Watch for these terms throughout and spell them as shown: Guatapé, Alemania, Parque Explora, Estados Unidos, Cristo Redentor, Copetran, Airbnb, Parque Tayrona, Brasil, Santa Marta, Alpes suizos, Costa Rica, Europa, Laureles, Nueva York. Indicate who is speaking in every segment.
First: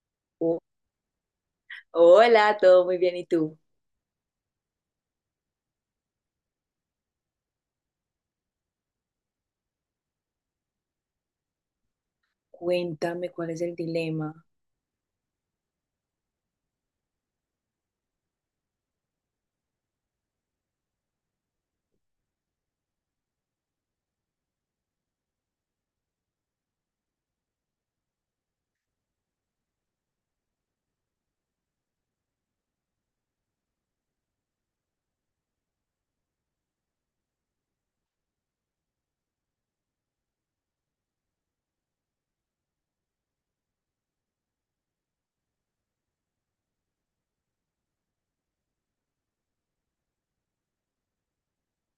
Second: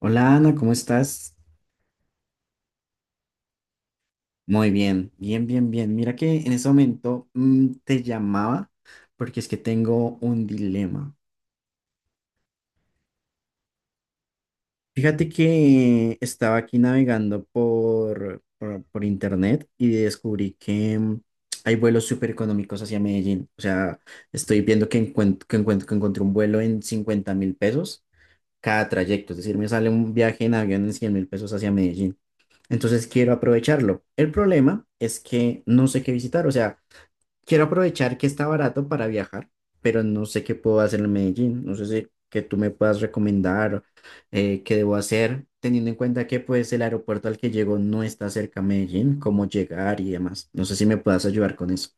Speaker 1: Hola Ana,
Speaker 2: Oh,
Speaker 1: ¿cómo estás?
Speaker 2: hola, todo muy bien. ¿Y tú?
Speaker 1: Muy bien, bien, bien, bien. Mira que en ese momento te llamaba porque es que tengo un dilema.
Speaker 2: Cuéntame cuál es el dilema.
Speaker 1: Fíjate que estaba aquí navegando por internet y descubrí que hay vuelos súper económicos hacia Medellín. O sea, estoy viendo que encuentro, que encuentro, que encontré un vuelo en 50.000 pesos cada trayecto. Es decir, me sale un viaje en avión en 100.000 pesos hacia Medellín. Entonces quiero aprovecharlo. El problema es que no sé qué visitar. O sea, quiero aprovechar que está barato para viajar, pero no sé qué puedo hacer en Medellín. No sé si que tú me puedas recomendar qué debo hacer, teniendo en cuenta que pues el aeropuerto al que llego no está cerca a Medellín, cómo llegar y demás. No sé si me puedas ayudar con eso.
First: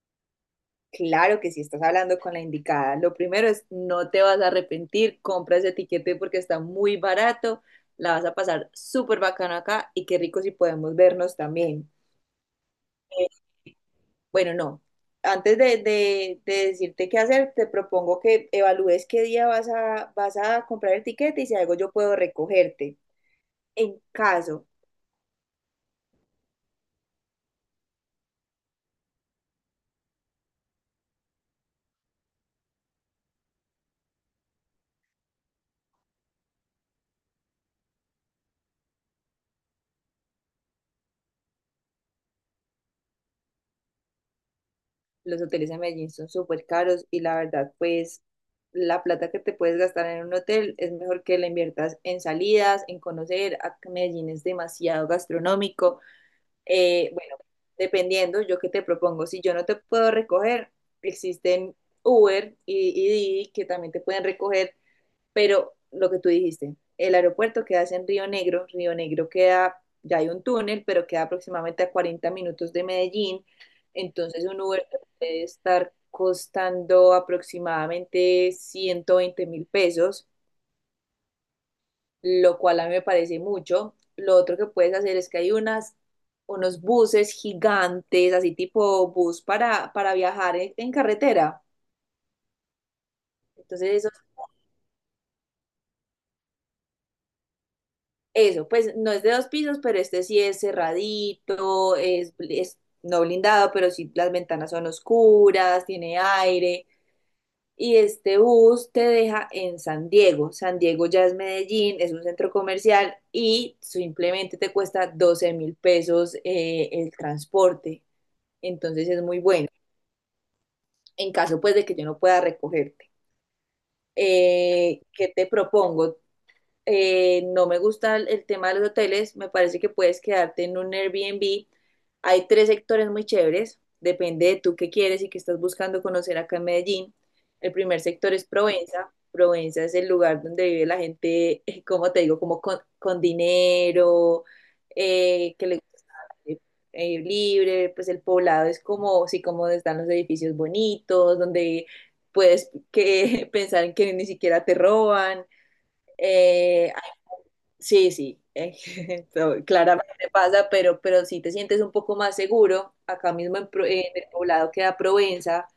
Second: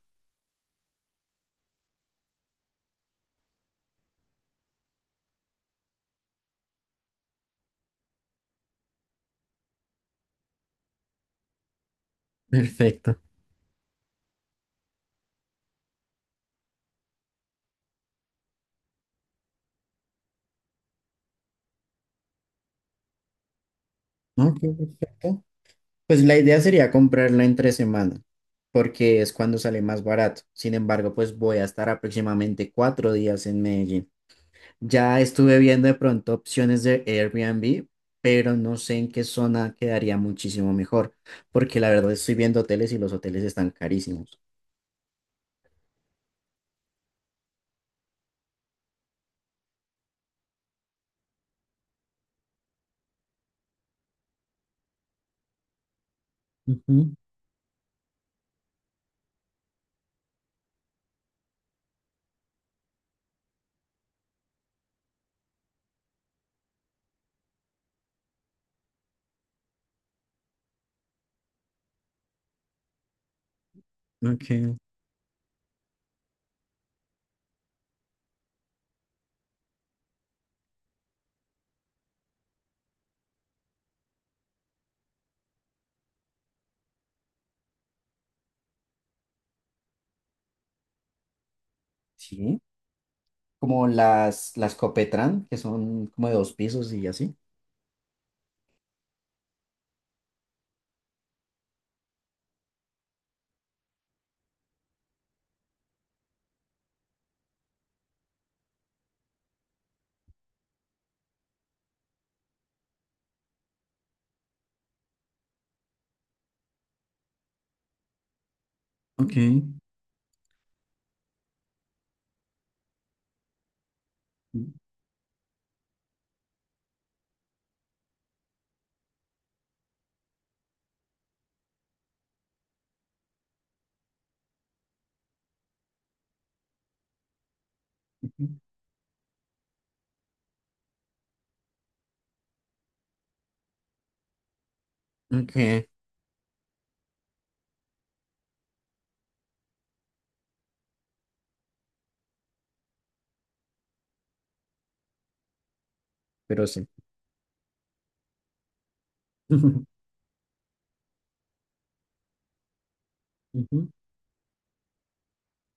Speaker 2: Claro que si estás hablando con la indicada. Lo primero, es no te vas a arrepentir, compra ese tiquete porque está muy barato, la vas a pasar súper bacano acá y qué rico si podemos vernos también.
Speaker 1: Perfecto.
Speaker 2: Eh, bueno, no. Antes de decirte qué hacer, te propongo que evalúes qué día vas a comprar el tiquete y si algo yo puedo recogerte. En
Speaker 1: Ok,
Speaker 2: caso,
Speaker 1: perfecto. Pues la idea sería comprarla entre semana, porque es cuando sale más barato. Sin embargo, pues voy a estar aproximadamente 4 días en Medellín. Ya estuve viendo de pronto opciones de Airbnb, pero no sé en qué zona quedaría muchísimo mejor, porque la verdad estoy viendo hoteles y los hoteles están carísimos.
Speaker 2: los hoteles en Medellín son súper caros y la verdad, pues la plata que te puedes gastar en un hotel es mejor que la inviertas en salidas, en conocer. A Medellín es demasiado gastronómico.
Speaker 1: Ujú,
Speaker 2: Bueno, dependiendo, yo qué te propongo, si yo no te puedo recoger, existen Uber y Didi, que también te pueden recoger, pero lo que tú dijiste, el aeropuerto queda en Río Negro. Río Negro queda, ya hay un túnel, pero queda aproximadamente a 40 minutos de Medellín, entonces un
Speaker 1: ok.
Speaker 2: Uber te puede estar costando aproximadamente 120.000 pesos, lo cual a mí me parece mucho. Lo otro que puedes hacer es que hay unas, unos buses gigantes, así tipo bus para viajar en carretera.
Speaker 1: Sí. Como
Speaker 2: Entonces
Speaker 1: las Copetran, que son como de 2 pisos y así.
Speaker 2: eso, pues no es de dos pisos, pero este sí es cerradito, es no blindado, pero sí, las ventanas son oscuras, tiene aire. Y este bus te deja en San Diego. San Diego ya es Medellín, es un centro comercial y simplemente te cuesta 12.000 pesos el transporte. Entonces es
Speaker 1: Ok.
Speaker 2: muy bueno. En caso, pues, de que yo no pueda recogerte. ¿Qué te propongo? No me gusta el tema de los hoteles, me parece que puedes quedarte en un Airbnb. Hay tres sectores muy chéveres, depende de tú qué quieres y qué estás buscando conocer acá en Medellín. El primer sector es
Speaker 1: Ujú,
Speaker 2: Provenza. Provenza es el lugar donde vive la gente, como te digo, como con dinero,
Speaker 1: ok,
Speaker 2: que le gusta eh, libre, pues el Poblado es como, sí, como están los edificios bonitos, donde puedes, que, pensar en que ni siquiera te roban.
Speaker 1: pero sí.
Speaker 2: Eh, Sí, sí, claramente pasa, pero sí te sientes un poco más seguro. Acá mismo en,
Speaker 1: Ujú.
Speaker 2: en el Poblado queda Provenza,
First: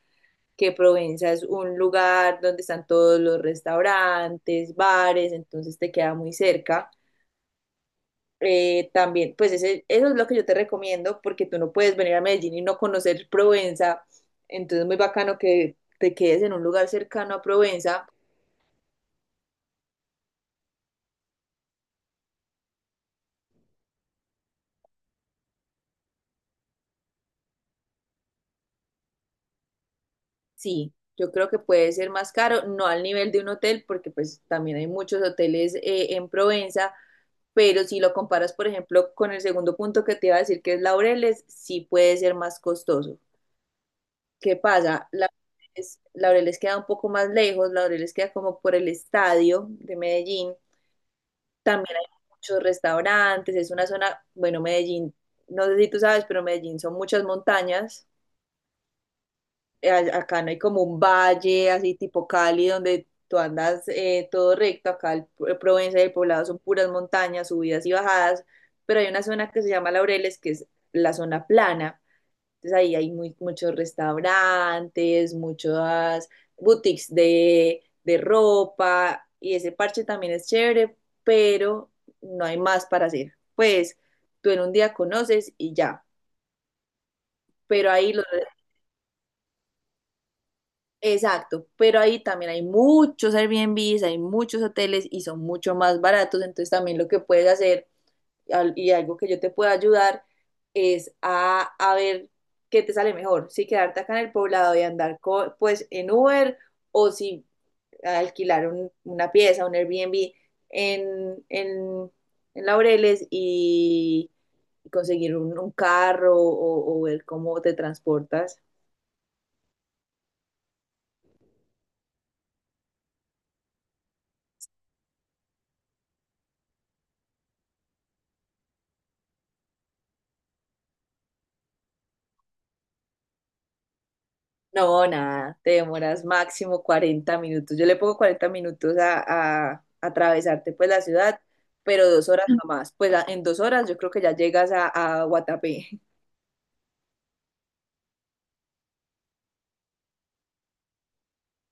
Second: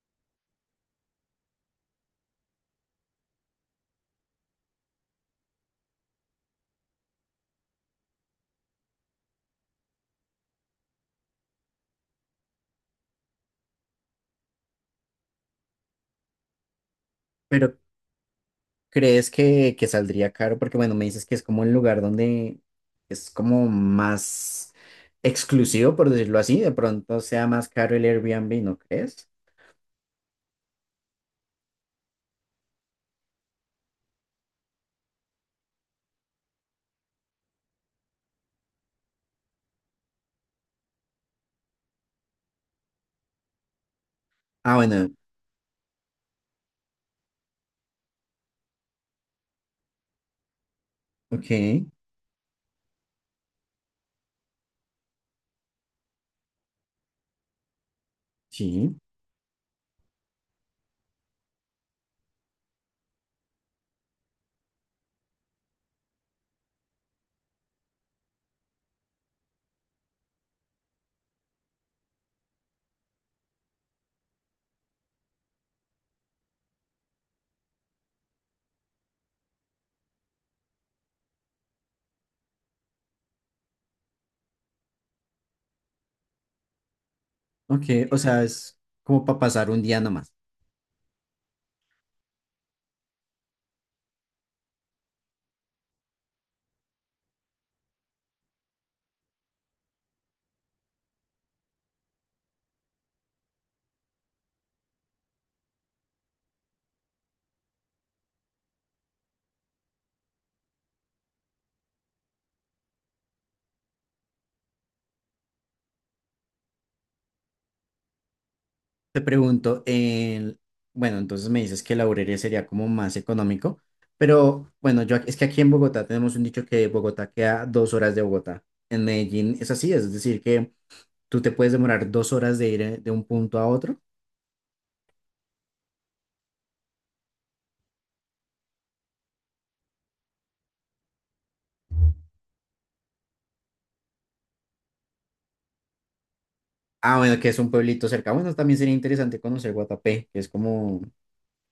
Speaker 2: que Provenza es un lugar donde están todos los restaurantes, bares, entonces te queda muy cerca. También, pues eso es lo que yo te recomiendo, porque tú no puedes venir a Medellín y no conocer Provenza, entonces es muy bacano que te quedes en un lugar cercano a
Speaker 1: Pero
Speaker 2: Provenza.
Speaker 1: ¿crees que saldría caro? Porque bueno, me dices que es como el lugar donde es como más exclusivo, por decirlo así, de pronto sea más caro el Airbnb, ¿no crees?
Speaker 2: Sí, yo creo que puede ser más caro, no al nivel de un hotel, porque pues también hay muchos hoteles en Provenza, pero si lo comparas, por ejemplo, con el segundo punto que te iba a decir, que es Laureles, sí puede ser más costoso. ¿Qué
Speaker 1: Ah,
Speaker 2: pasa?
Speaker 1: bueno,
Speaker 2: Laureles, Laureles queda un poco más lejos, Laureles queda como por el estadio de Medellín,
Speaker 1: ok,
Speaker 2: también hay muchos restaurantes, es una zona, bueno, Medellín, no sé si tú sabes, pero Medellín son muchas montañas.
Speaker 1: sí,
Speaker 2: Acá no hay como un valle así tipo Cali donde tú andas todo recto, acá el, Provenza y el Poblado son puras montañas, subidas y bajadas, pero hay una zona que se llama Laureles, que es la zona plana, entonces ahí hay muy, muchos restaurantes, muchas boutiques de ropa y ese parche también es chévere, pero no hay más para hacer. Pues tú en un día conoces y ya,
Speaker 1: ok,
Speaker 2: pero ahí
Speaker 1: o
Speaker 2: los...
Speaker 1: sea, es como para pasar un día nomás.
Speaker 2: Exacto, pero ahí también hay muchos Airbnbs, hay muchos hoteles y son mucho más baratos, entonces también lo que puedes hacer y algo que yo te pueda ayudar es a ver qué te sale mejor, si quedarte acá en el Poblado y andar pues en Uber o si alquilar una pieza, un Airbnb en, en, en Laureles y conseguir un carro o ver cómo te transportas.
Speaker 1: Te pregunto, el, bueno, entonces me dices que la Laureles sería como más económico, pero bueno, yo ac- es que aquí en Bogotá tenemos un dicho que Bogotá queda 2 horas de Bogotá. En Medellín es así, es decir, que tú te puedes demorar 2 horas de ir de un punto a otro.
Speaker 2: No, nada, te demoras máximo 40 minutos. Yo le pongo 40 minutos a atravesarte pues la ciudad, pero 2 horas jamás. Pues en 2 horas yo creo que ya llegas a Guatapé.
Speaker 1: Ah, bueno, que es un pueblito cerca. Bueno, también sería interesante conocer Guatapé, que es como,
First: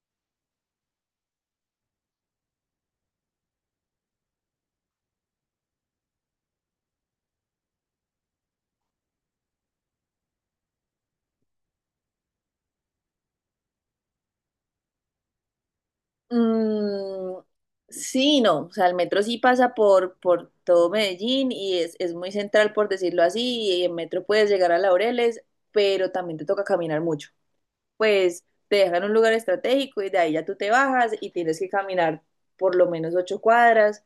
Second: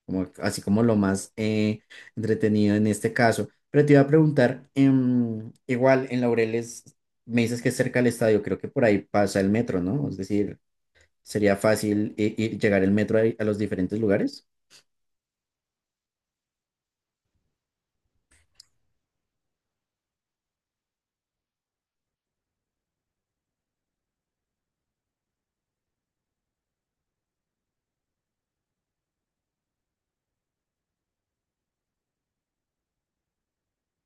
Speaker 1: como así como lo más entretenido en este caso. Pero te iba a preguntar, igual en Laureles me dices que es cerca del estadio, creo que por ahí pasa el metro, ¿no? Es decir, sería fácil i- ir- llegar el metro a los diferentes lugares.
Speaker 2: Mm, sí, no, o sea, el metro sí pasa por todo Medellín y es muy central, por decirlo así, y en metro puedes llegar a Laureles, pero también te toca caminar mucho. Pues te dejan un lugar estratégico y de ahí ya tú te bajas y tienes que caminar por lo menos 8 cuadras.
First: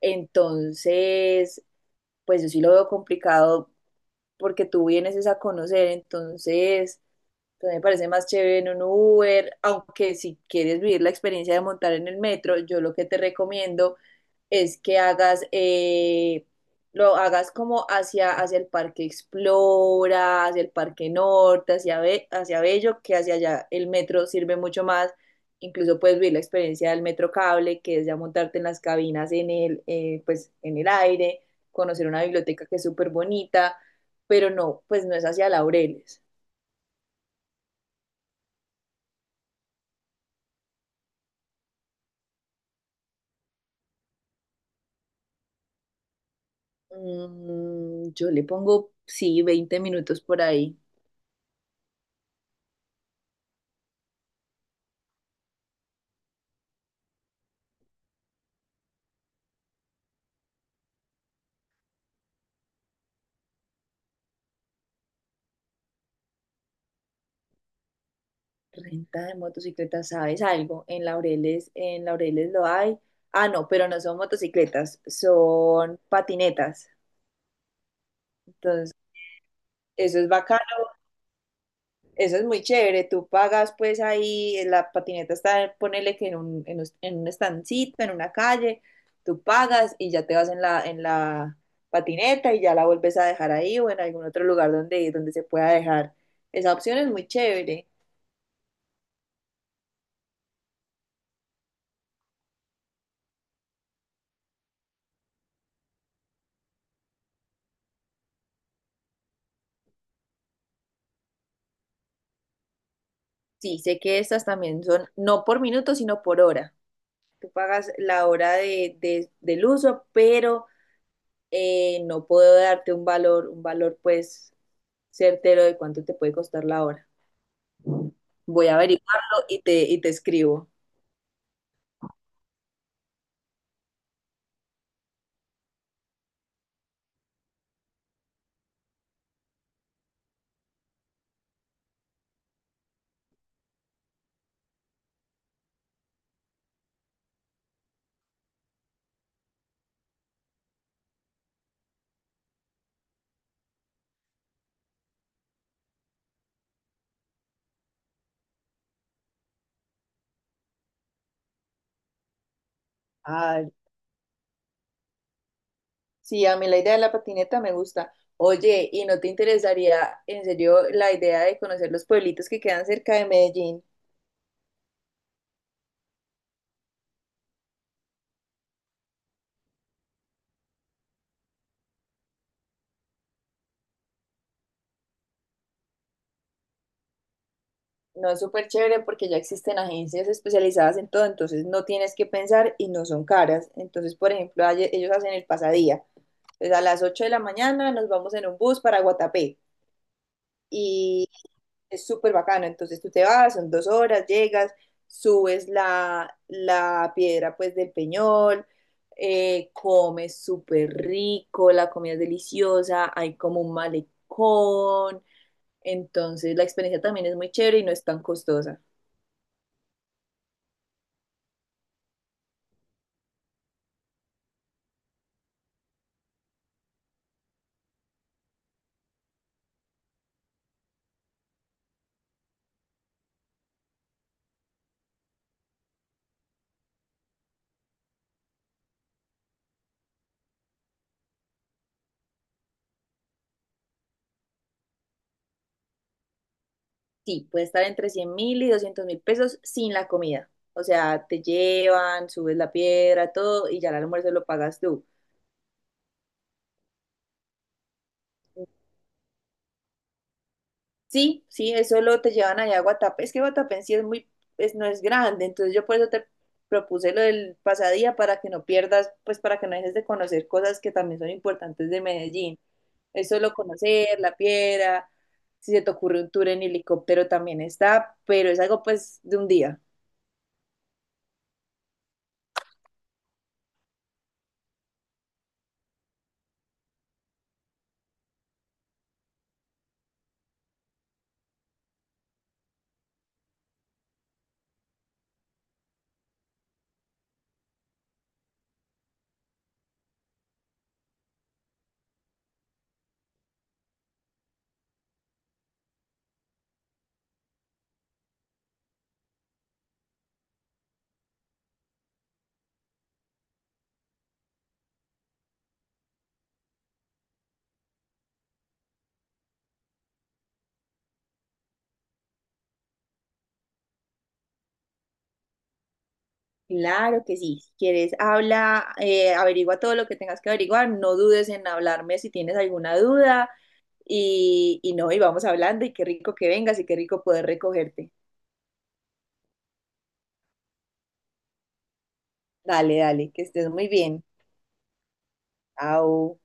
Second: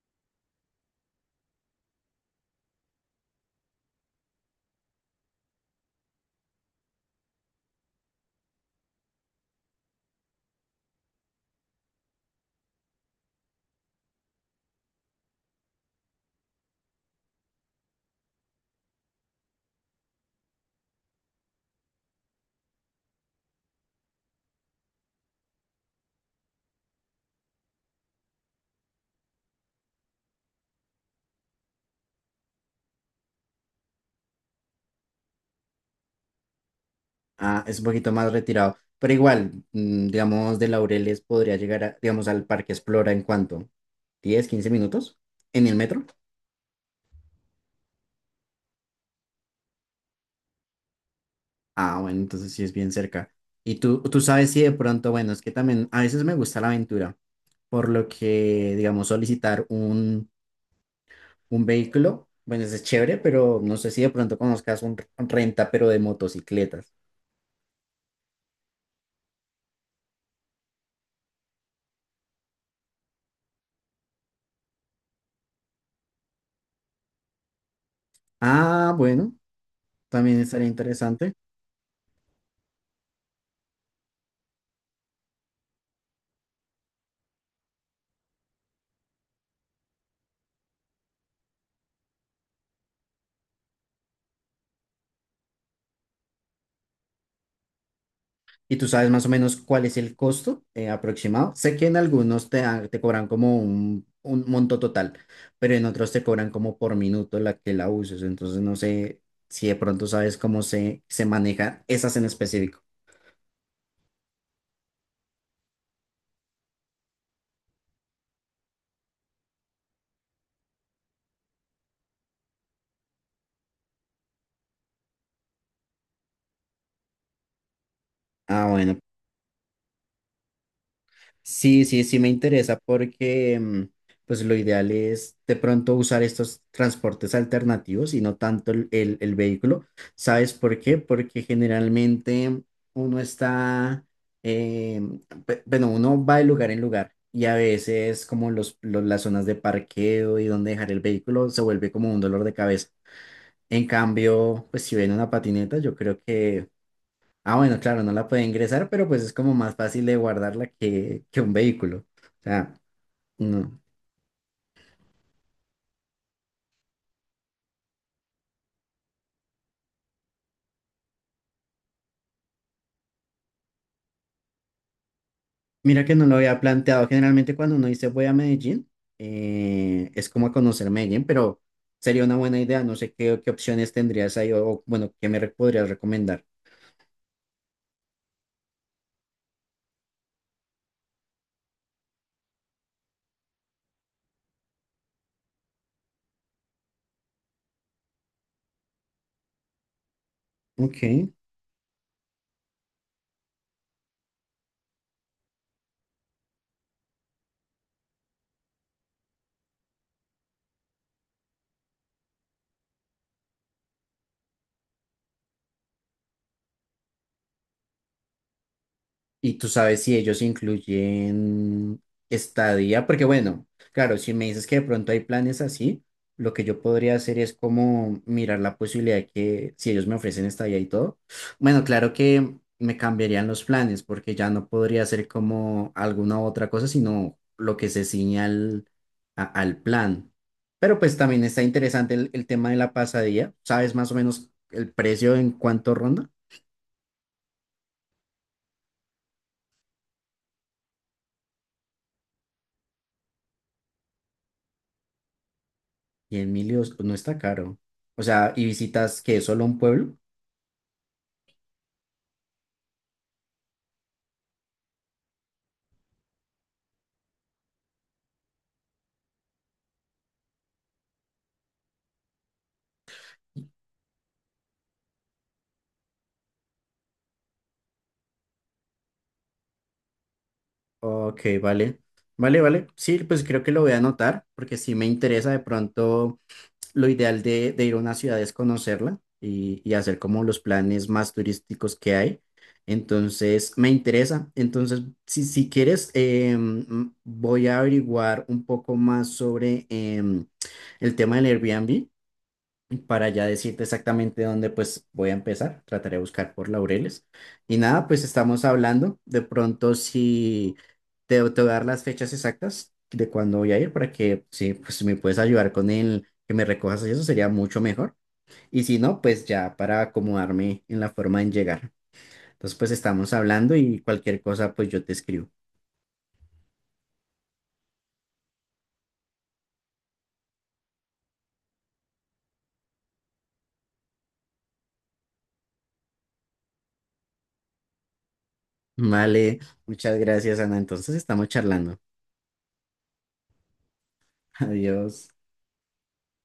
Speaker 2: Entonces, pues yo sí lo veo complicado porque tú vienes es a conocer, entonces, pues me parece más chévere en un Uber, aunque si quieres vivir la experiencia de montar en el metro, yo lo que te recomiendo es que hagas, lo hagas como hacia, hacia el Parque Explora, hacia el Parque Norte, hacia, hacia Bello, que hacia allá el metro sirve mucho más. Incluso puedes vivir la experiencia del metro cable, que es ya montarte en las cabinas en el, pues, en el aire, conocer una biblioteca que es súper bonita, pero no, pues no es hacia Laureles.
Speaker 1: Ah, es un poquito más retirado, pero igual, digamos, de Laureles podría llegar, a- digamos, al Parque Explora en cuanto, 10, 15 minutos en el metro.
Speaker 2: Yo le pongo, sí, 20 minutos por ahí.
Speaker 1: Ah, bueno, entonces sí es bien cerca. Y tú sabes si de pronto, bueno, es que también a veces me gusta la aventura, por lo que, digamos, solicitar un vehículo, bueno, eso es chévere, pero no sé si de pronto conozcas un r- renta, pero de motocicletas.
Speaker 2: Renta de motocicletas, ¿sabes algo? En Laureles lo hay. Ah, no, pero no son motocicletas, son patinetas. Entonces,
Speaker 1: Ah, bueno,
Speaker 2: eso es
Speaker 1: también
Speaker 2: bacano,
Speaker 1: estaría interesante.
Speaker 2: eso es muy chévere. Tú pagas pues ahí, la patineta está, ponele que en un estancito, en una calle, tú pagas y ya te vas en la patineta y ya la vuelves a dejar ahí o en algún otro lugar donde, donde se pueda dejar. Esa opción es muy chévere.
Speaker 1: ¿Y tú sabes más o menos cuál es el costo aproximado? Sé que en algunos te, dan- te cobran como un monto total, pero en otros te cobran como por minuto la que la uses. Entonces no sé si de pronto sabes cómo se, se manejan esas en específico.
Speaker 2: Sí, sé que estas también son no por minuto, sino por hora. Tú pagas la hora del uso, pero no puedo darte un valor pues certero de cuánto te puede costar la hora.
Speaker 1: Ah,
Speaker 2: Voy a
Speaker 1: bueno,
Speaker 2: averiguarlo y te escribo.
Speaker 1: sí, sí, sí me interesa porque pues lo ideal es de pronto usar estos transportes alternativos y no tanto el vehículo. ¿Sabes por qué? Porque generalmente uno está, eh, pe- bueno, uno va de lugar en lugar y a veces como los- las zonas de parqueo y donde dejar el vehículo se vuelve como un dolor de cabeza. En cambio, pues si ven una patineta, yo creo que ah, bueno, claro, no la puede ingresar, pero pues es como más fácil de guardarla que un vehículo. O sea,
Speaker 2: Ah,
Speaker 1: no.
Speaker 2: sí, a mí la idea de la patineta me gusta. Oye, ¿y no te interesaría en serio la idea de conocer los pueblitos que quedan cerca de Medellín?
Speaker 1: Mira que no lo había planteado. Generalmente cuando uno dice voy a Medellín, es como a conocer Medellín, pero sería una buena idea. No sé qué, qué opciones tendrías ahí o, bueno, qué me re- podrías recomendar.
Speaker 2: No, es súper chévere porque ya existen agencias especializadas en todo, entonces no tienes que pensar y no son caras. Entonces, por ejemplo, ellos hacen el pasadía. Entonces, a las 8 de la mañana nos vamos en un bus para Guatapé y
Speaker 1: Ok.
Speaker 2: es súper bacano. Entonces tú te vas, son 2 horas, llegas, subes la, la piedra pues del Peñol, comes súper rico, la comida es deliciosa, hay como un malecón. Entonces la experiencia también es muy chévere y no es tan costosa.
Speaker 1: Y tú sabes si ellos incluyen estadía, porque bueno, claro, si me dices que de pronto hay planes así, lo que yo podría hacer es como mirar la posibilidad de que si ellos me ofrecen estadía y todo, bueno, claro que me cambiarían los planes porque ya no podría hacer como alguna otra cosa, sino lo que se ciñe al, a- al plan. Pero pues también está interesante el tema de la pasadía. ¿Sabes más o menos el precio en cuánto ronda?
Speaker 2: Sí, puede estar entre 100 mil y 200 mil pesos sin la comida. O sea, te llevan, subes la piedra, todo, y ya el almuerzo lo pagas tú.
Speaker 1: Y en Emilio no está caro. O sea, ¿y visitas que solo un pueblo?
Speaker 2: Sí, sí, eso, lo te llevan allá a Guatapé. Es que Guatapé en sí es muy, es, no es grande, entonces yo por eso te propuse lo del pasadía para que no pierdas, pues para que no dejes de conocer cosas que también son importantes de Medellín. Es solo conocer la piedra. Si se te ocurre un tour en helicóptero también está, pero es algo pues de un día.
Speaker 1: Ok, vale. Vale, vale. Sí, pues creo que lo voy a anotar porque sí me interesa de pronto lo ideal de ir a una ciudad es conocerla y hacer como los planes más turísticos que hay. Entonces, me interesa. Entonces, si, si quieres, voy a averiguar un poco más sobre el tema del Airbnb para ya decirte exactamente dónde pues voy a empezar. Trataré de buscar por Laureles. Y nada, pues estamos hablando. De pronto si te, te voy a dar las fechas exactas de cuándo voy a ir para que sí pues si me puedes ayudar con el que me recojas y eso sería mucho mejor. Y si no, pues ya para acomodarme en la forma en llegar. Entonces pues estamos hablando y cualquier cosa pues yo te escribo.
Speaker 2: Claro que sí, si quieres habla, averigua todo lo que tengas que averiguar, no dudes en hablarme si tienes alguna duda y no, y vamos hablando y qué rico que vengas y qué rico poder recogerte.
Speaker 1: Vale, muchas gracias Ana. Entonces estamos charlando.
Speaker 2: Dale, dale, que estés muy bien.
Speaker 1: Adiós.
Speaker 2: Chao.